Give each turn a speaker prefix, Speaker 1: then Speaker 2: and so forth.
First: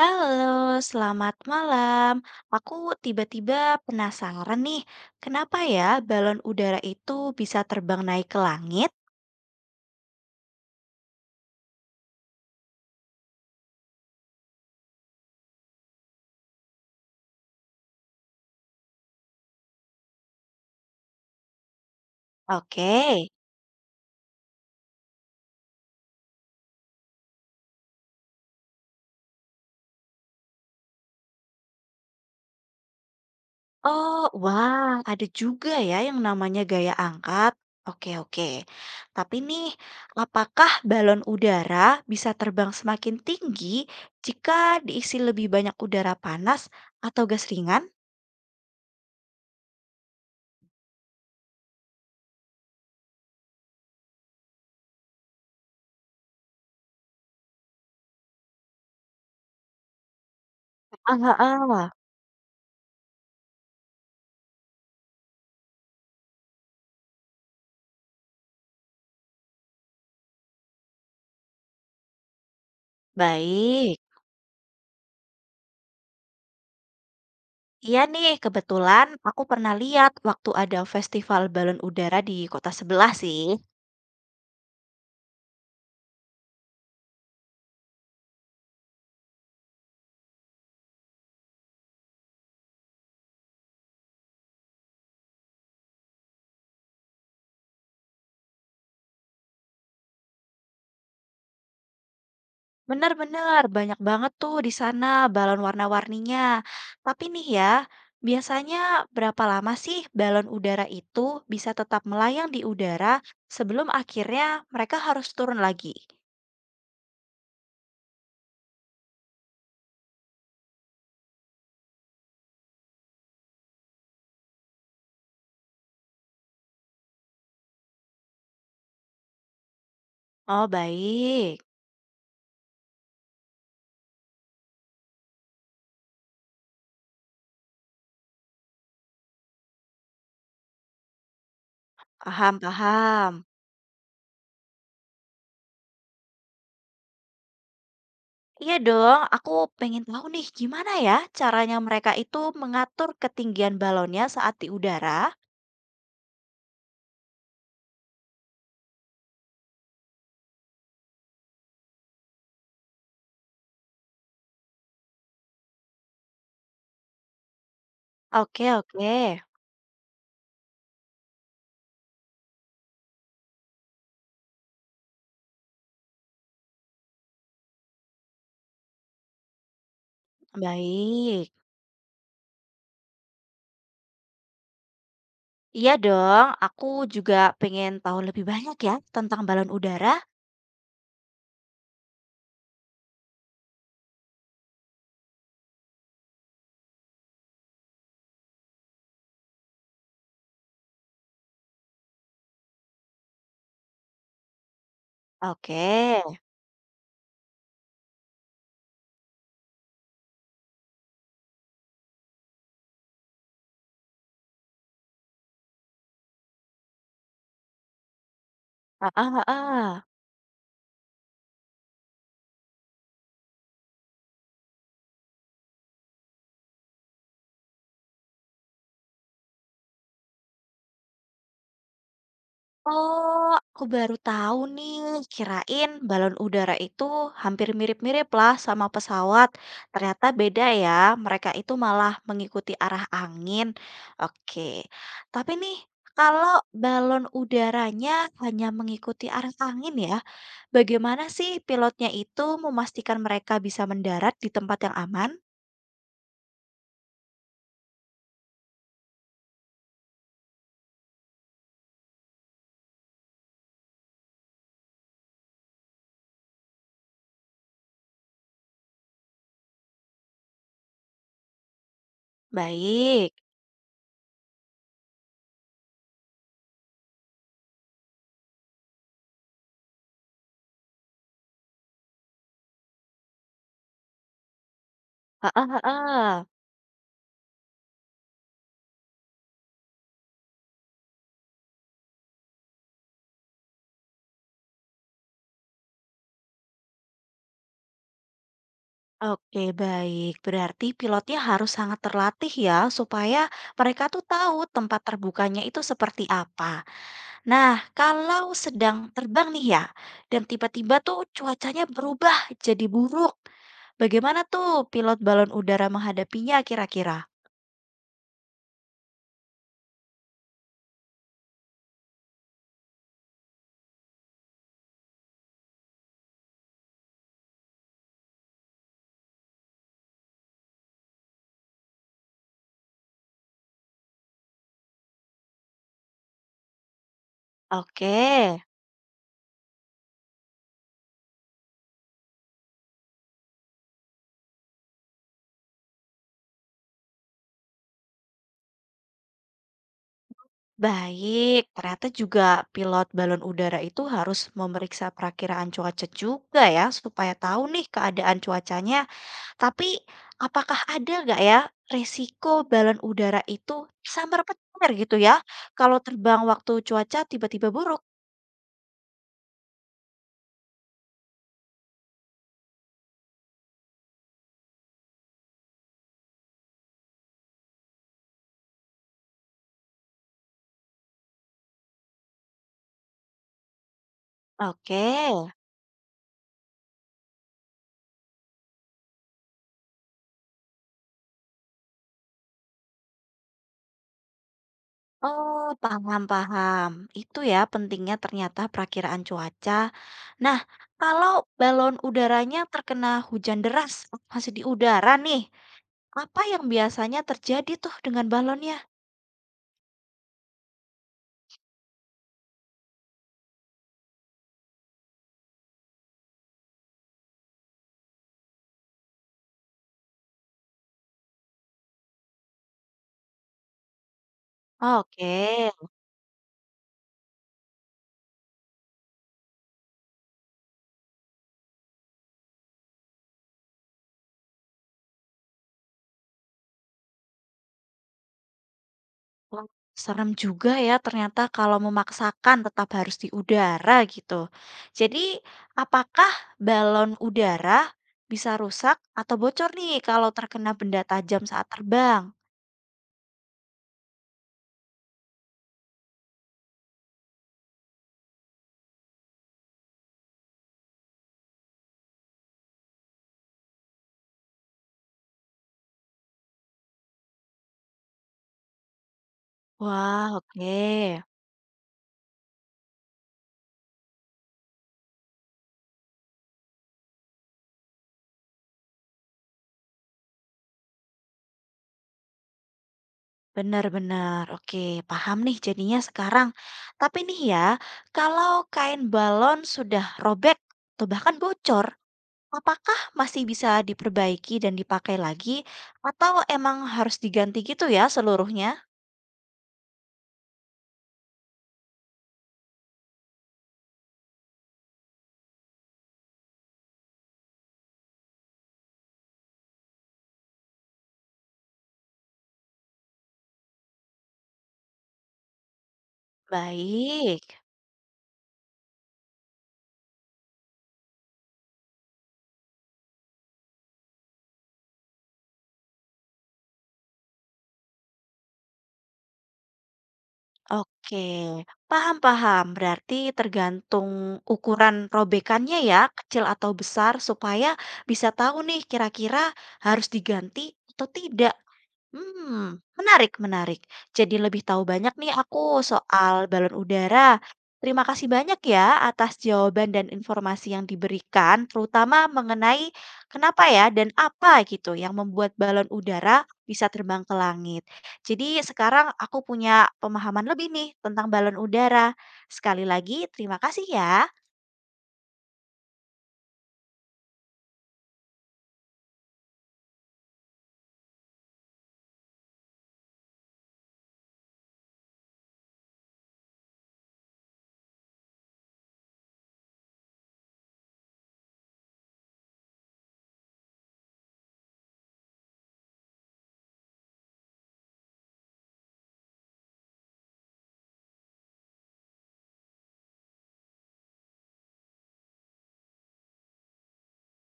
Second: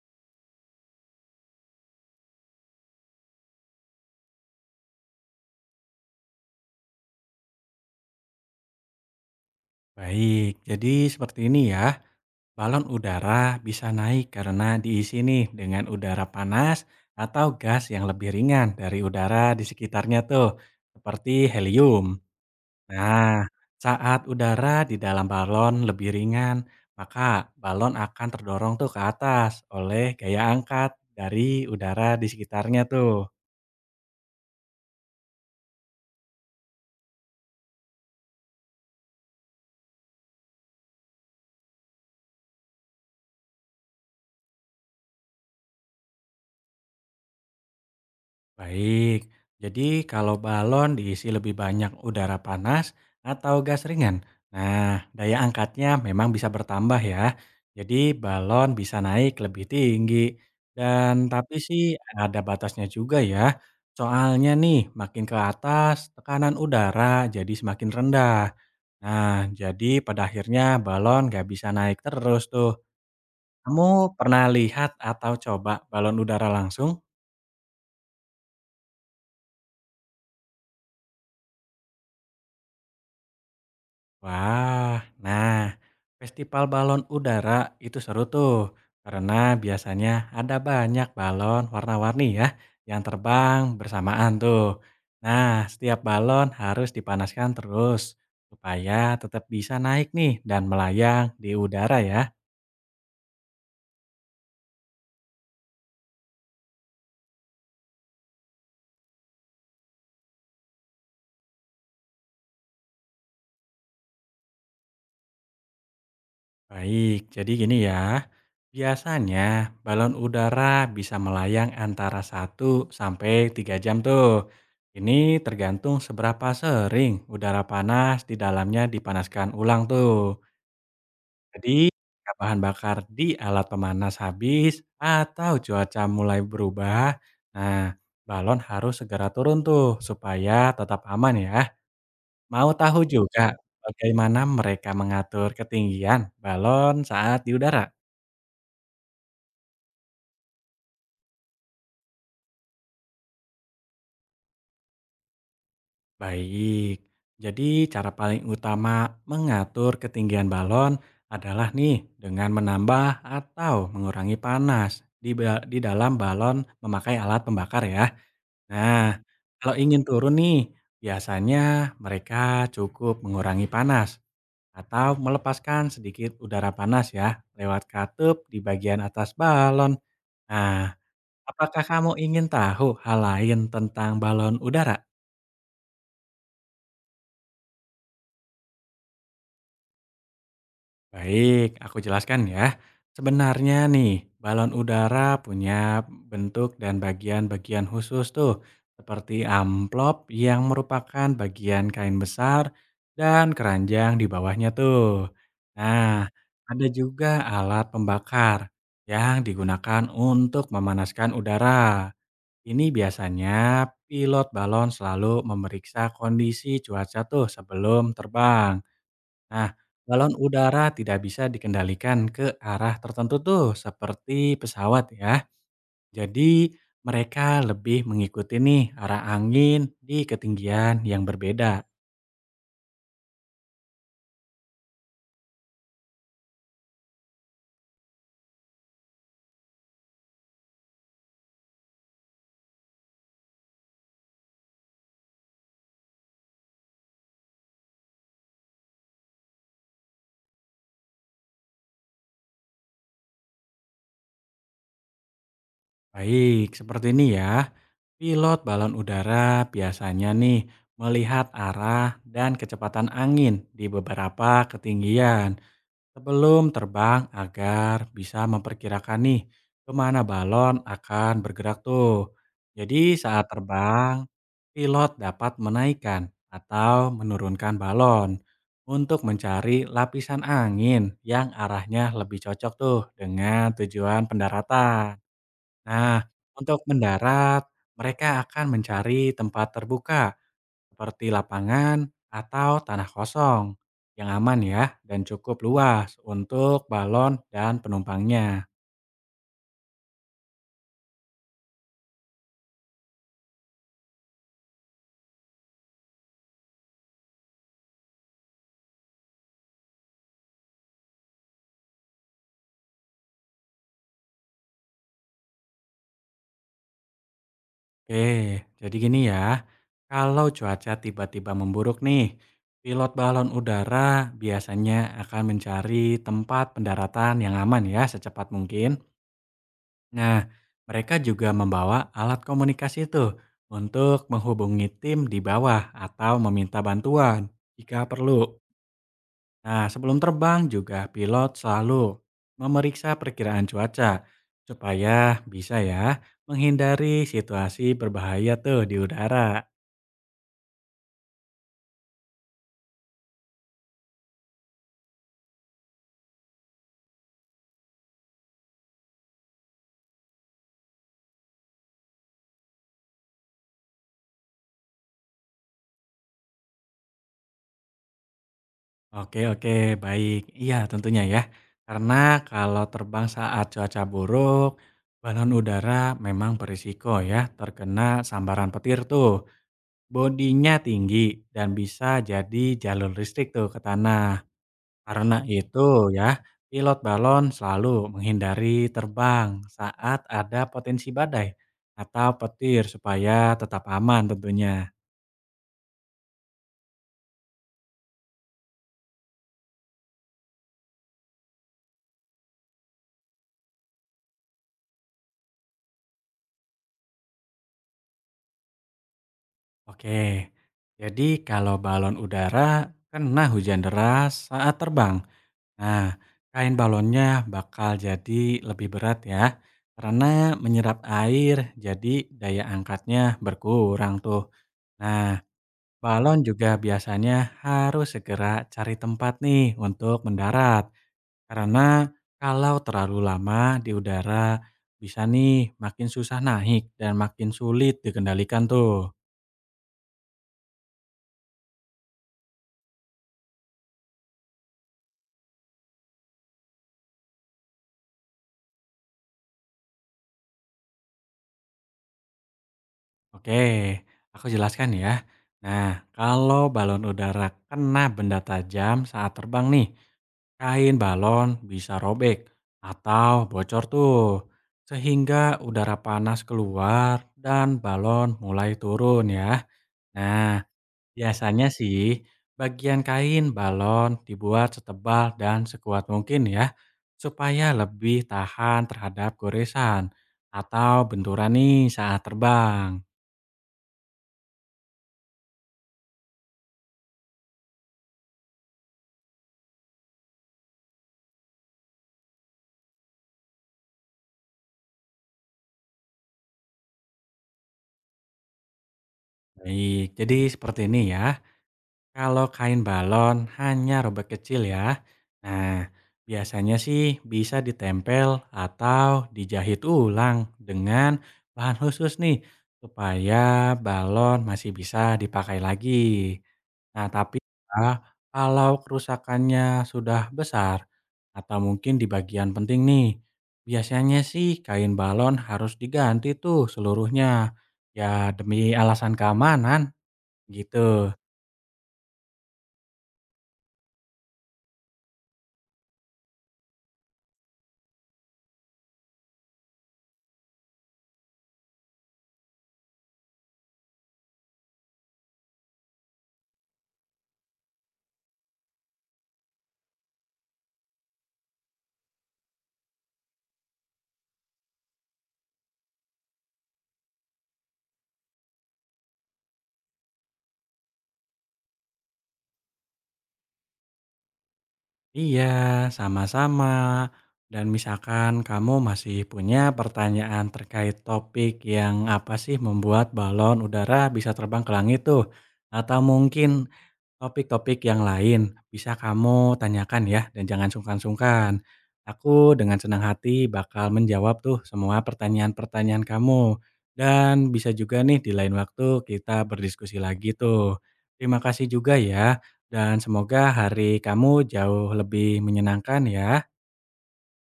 Speaker 1: Halo, selamat malam. Aku tiba-tiba penasaran nih, kenapa ya balon udara itu bisa terbang naik ke langit?
Speaker 2: Baik, jadi seperti ini ya. Balon udara bisa naik karena diisi nih dengan udara panas atau gas yang lebih ringan dari udara di sekitarnya tuh, seperti helium.
Speaker 1: Oke.
Speaker 2: Nah, saat udara di dalam balon lebih ringan, maka balon akan terdorong tuh ke atas oleh gaya angkat dari udara di sekitarnya tuh.
Speaker 1: Oh, wah, ada juga ya yang namanya gaya angkat. Oke, oke. Tapi nih, apakah balon udara bisa terbang semakin tinggi jika diisi lebih banyak udara panas atau gas ringan?
Speaker 2: Baik, jadi kalau balon diisi lebih banyak udara panas atau gas ringan, nah daya angkatnya memang bisa bertambah ya. Jadi balon bisa naik lebih tinggi.
Speaker 1: Ah,
Speaker 2: Dan tapi
Speaker 1: ah,
Speaker 2: sih
Speaker 1: ah.
Speaker 2: ada batasnya juga ya. Soalnya nih makin ke atas tekanan udara jadi semakin rendah. Nah jadi pada akhirnya balon nggak bisa naik terus tuh. Kamu
Speaker 1: Baik.
Speaker 2: pernah lihat atau coba balon udara langsung?
Speaker 1: Iya nih, kebetulan aku pernah lihat waktu ada festival balon udara di kota sebelah sih.
Speaker 2: Wah, nah festival balon udara itu seru tuh karena biasanya ada banyak balon warna-warni ya yang terbang bersamaan tuh. Nah, setiap balon harus dipanaskan terus supaya tetap bisa naik nih dan melayang di udara ya.
Speaker 1: Benar-benar banyak banget tuh di sana balon warna-warninya. Tapi nih ya, biasanya berapa lama sih balon udara itu bisa tetap melayang di udara sebelum akhirnya mereka harus turun lagi?
Speaker 2: Baik, jadi gini ya. Biasanya balon udara bisa melayang antara 1 sampai 3 jam tuh. Ini tergantung seberapa sering udara panas di dalamnya dipanaskan ulang tuh.
Speaker 1: Oh, baik.
Speaker 2: Jadi, jika bahan bakar di alat pemanas habis atau cuaca mulai berubah, nah balon harus segera turun tuh supaya tetap aman ya.
Speaker 1: Paham,
Speaker 2: Mau tahu juga
Speaker 1: paham.
Speaker 2: bagaimana mereka mengatur ketinggian balon saat di udara?
Speaker 1: Iya dong, aku pengen tahu nih gimana ya caranya mereka itu mengatur ketinggian balonnya saat di udara.
Speaker 2: Baik, jadi cara paling utama mengatur ketinggian balon adalah nih dengan menambah atau mengurangi panas di dalam balon memakai alat pembakar ya.
Speaker 1: Oke oke,
Speaker 2: Nah, kalau ingin turun nih, biasanya mereka cukup mengurangi panas atau melepaskan sedikit udara panas ya lewat katup di bagian atas balon. Nah,
Speaker 1: baik.
Speaker 2: apakah kamu ingin tahu hal lain tentang balon udara?
Speaker 1: Iya dong, aku juga pengen tahu lebih banyak ya tentang balon udara.
Speaker 2: Baik, aku jelaskan ya. Sebenarnya nih, balon udara punya bentuk dan bagian-bagian khusus tuh, seperti amplop yang merupakan bagian kain besar dan keranjang di bawahnya tuh.
Speaker 1: Oke,
Speaker 2: Nah, ada juga alat pembakar yang digunakan untuk memanaskan udara. Ini biasanya pilot balon selalu memeriksa kondisi cuaca tuh sebelum terbang.
Speaker 1: heeh
Speaker 2: Nah,
Speaker 1: heeh.
Speaker 2: balon udara tidak bisa dikendalikan ke arah tertentu tuh, seperti pesawat ya. Jadi, mereka lebih mengikuti nih arah angin di ketinggian yang berbeda.
Speaker 1: Oh, aku baru tahu nih, kirain balon udara itu hampir mirip-mirip lah sama pesawat. Ternyata beda ya, mereka itu malah mengikuti arah angin. Oke, tapi nih, kalau balon udaranya hanya mengikuti arah angin ya, bagaimana sih pilotnya itu memastikan mereka bisa mendarat di tempat yang aman?
Speaker 2: Baik, seperti ini ya. Pilot balon udara biasanya nih melihat arah dan kecepatan angin di beberapa ketinggian. Sebelum terbang agar bisa memperkirakan nih kemana balon akan bergerak tuh. Jadi
Speaker 1: Baik.
Speaker 2: saat terbang, pilot dapat menaikkan atau menurunkan balon untuk mencari lapisan angin yang arahnya lebih cocok tuh dengan tujuan pendaratan.
Speaker 1: Heeh,
Speaker 2: Nah,
Speaker 1: heeh.
Speaker 2: untuk mendarat, mereka akan mencari tempat terbuka seperti lapangan atau tanah kosong yang aman ya dan cukup luas untuk balon dan penumpangnya.
Speaker 1: Oke, baik. Berarti pilotnya harus sangat terlatih ya, supaya mereka tuh tahu tempat terbukanya itu seperti apa. Nah, kalau sedang terbang nih ya, dan tiba-tiba tuh cuacanya berubah jadi buruk. Bagaimana tuh pilot balon udara menghadapinya kira-kira?
Speaker 2: Oke, jadi gini ya, kalau cuaca tiba-tiba memburuk nih, pilot balon udara biasanya akan mencari tempat pendaratan yang aman ya secepat mungkin. Nah, mereka juga membawa alat komunikasi itu untuk menghubungi tim di bawah atau meminta bantuan jika
Speaker 1: Oke.
Speaker 2: perlu. Nah, sebelum terbang juga pilot selalu memeriksa perkiraan cuaca supaya bisa ya menghindari situasi berbahaya tuh di udara.
Speaker 1: Baik, ternyata juga pilot balon udara itu harus memeriksa perakiraan cuaca juga ya, supaya tahu nih keadaan cuacanya. Tapi apakah ada nggak ya resiko balon udara itu samar-petir gitu ya, kalau terbang waktu cuaca tiba-tiba buruk?
Speaker 2: Oke, oke, baik. Iya, tentunya ya. Karena kalau terbang saat cuaca buruk, balon udara memang berisiko ya terkena sambaran petir tuh. Bodinya tinggi dan bisa jadi jalur listrik tuh ke tanah.
Speaker 1: Oke.
Speaker 2: Karena itu ya, pilot balon selalu menghindari terbang saat ada potensi badai atau petir supaya tetap aman tentunya.
Speaker 1: Oh, paham paham. Itu ya pentingnya ternyata perakiraan cuaca. Nah, kalau balon udaranya terkena hujan deras, masih di udara nih. Apa yang biasanya terjadi tuh dengan balonnya?
Speaker 2: Oke, jadi kalau balon udara kena hujan deras saat terbang, nah kain balonnya bakal jadi lebih berat ya. Karena menyerap air, jadi daya angkatnya berkurang tuh.
Speaker 1: Oke,
Speaker 2: Nah, balon juga biasanya harus segera cari tempat nih untuk mendarat, karena kalau terlalu lama di udara bisa nih makin susah naik dan makin sulit dikendalikan tuh.
Speaker 1: wah, serem juga ya ternyata kalau memaksakan tetap harus di udara gitu. Jadi, apakah balon udara bisa rusak atau bocor nih kalau terkena benda tajam saat terbang?
Speaker 2: Oke, aku jelaskan ya. Nah, kalau balon udara kena benda tajam saat terbang nih, kain balon bisa robek atau bocor tuh. Sehingga udara panas keluar dan balon mulai turun ya.
Speaker 1: Wah,
Speaker 2: Nah,
Speaker 1: oke.
Speaker 2: biasanya sih bagian kain balon dibuat setebal dan sekuat mungkin ya, supaya lebih tahan terhadap goresan atau benturan nih saat terbang.
Speaker 1: Benar-benar, oke, paham nih jadinya sekarang. Tapi nih ya, kalau kain balon sudah robek atau bahkan bocor, apakah masih bisa diperbaiki dan dipakai lagi, atau emang harus diganti gitu ya seluruhnya?
Speaker 2: Baik, jadi seperti ini ya. Kalau kain balon hanya robek kecil ya. Nah, biasanya sih bisa ditempel atau dijahit ulang dengan bahan khusus nih supaya balon masih bisa dipakai lagi. Nah, tapi
Speaker 1: Baik,
Speaker 2: ya, kalau kerusakannya sudah besar atau mungkin di bagian penting nih, biasanya sih kain balon harus diganti tuh seluruhnya. Ya demi alasan keamanan gitu.
Speaker 1: oke, paham-paham. Berarti tergantung ukuran robekannya ya, kecil atau besar, supaya bisa tahu nih kira-kira harus diganti atau tidak. Hmm, menarik menarik. Jadi lebih tahu banyak nih aku soal balon udara. Terima kasih banyak ya atas jawaban dan informasi yang diberikan, terutama mengenai kenapa ya dan apa gitu yang membuat balon udara bisa terbang ke langit. Jadi sekarang aku punya pemahaman lebih nih tentang balon udara. Sekali lagi terima kasih ya.
Speaker 2: Iya, sama-sama. Dan misalkan kamu masih punya pertanyaan terkait topik yang apa sih membuat balon udara bisa terbang ke langit tuh? Atau mungkin topik-topik yang lain bisa kamu tanyakan ya dan jangan sungkan-sungkan. Aku dengan senang hati bakal menjawab tuh semua pertanyaan-pertanyaan kamu. Dan bisa juga nih di lain waktu kita berdiskusi lagi tuh. Terima kasih juga ya dan semoga hari kamu jauh lebih menyenangkan ya.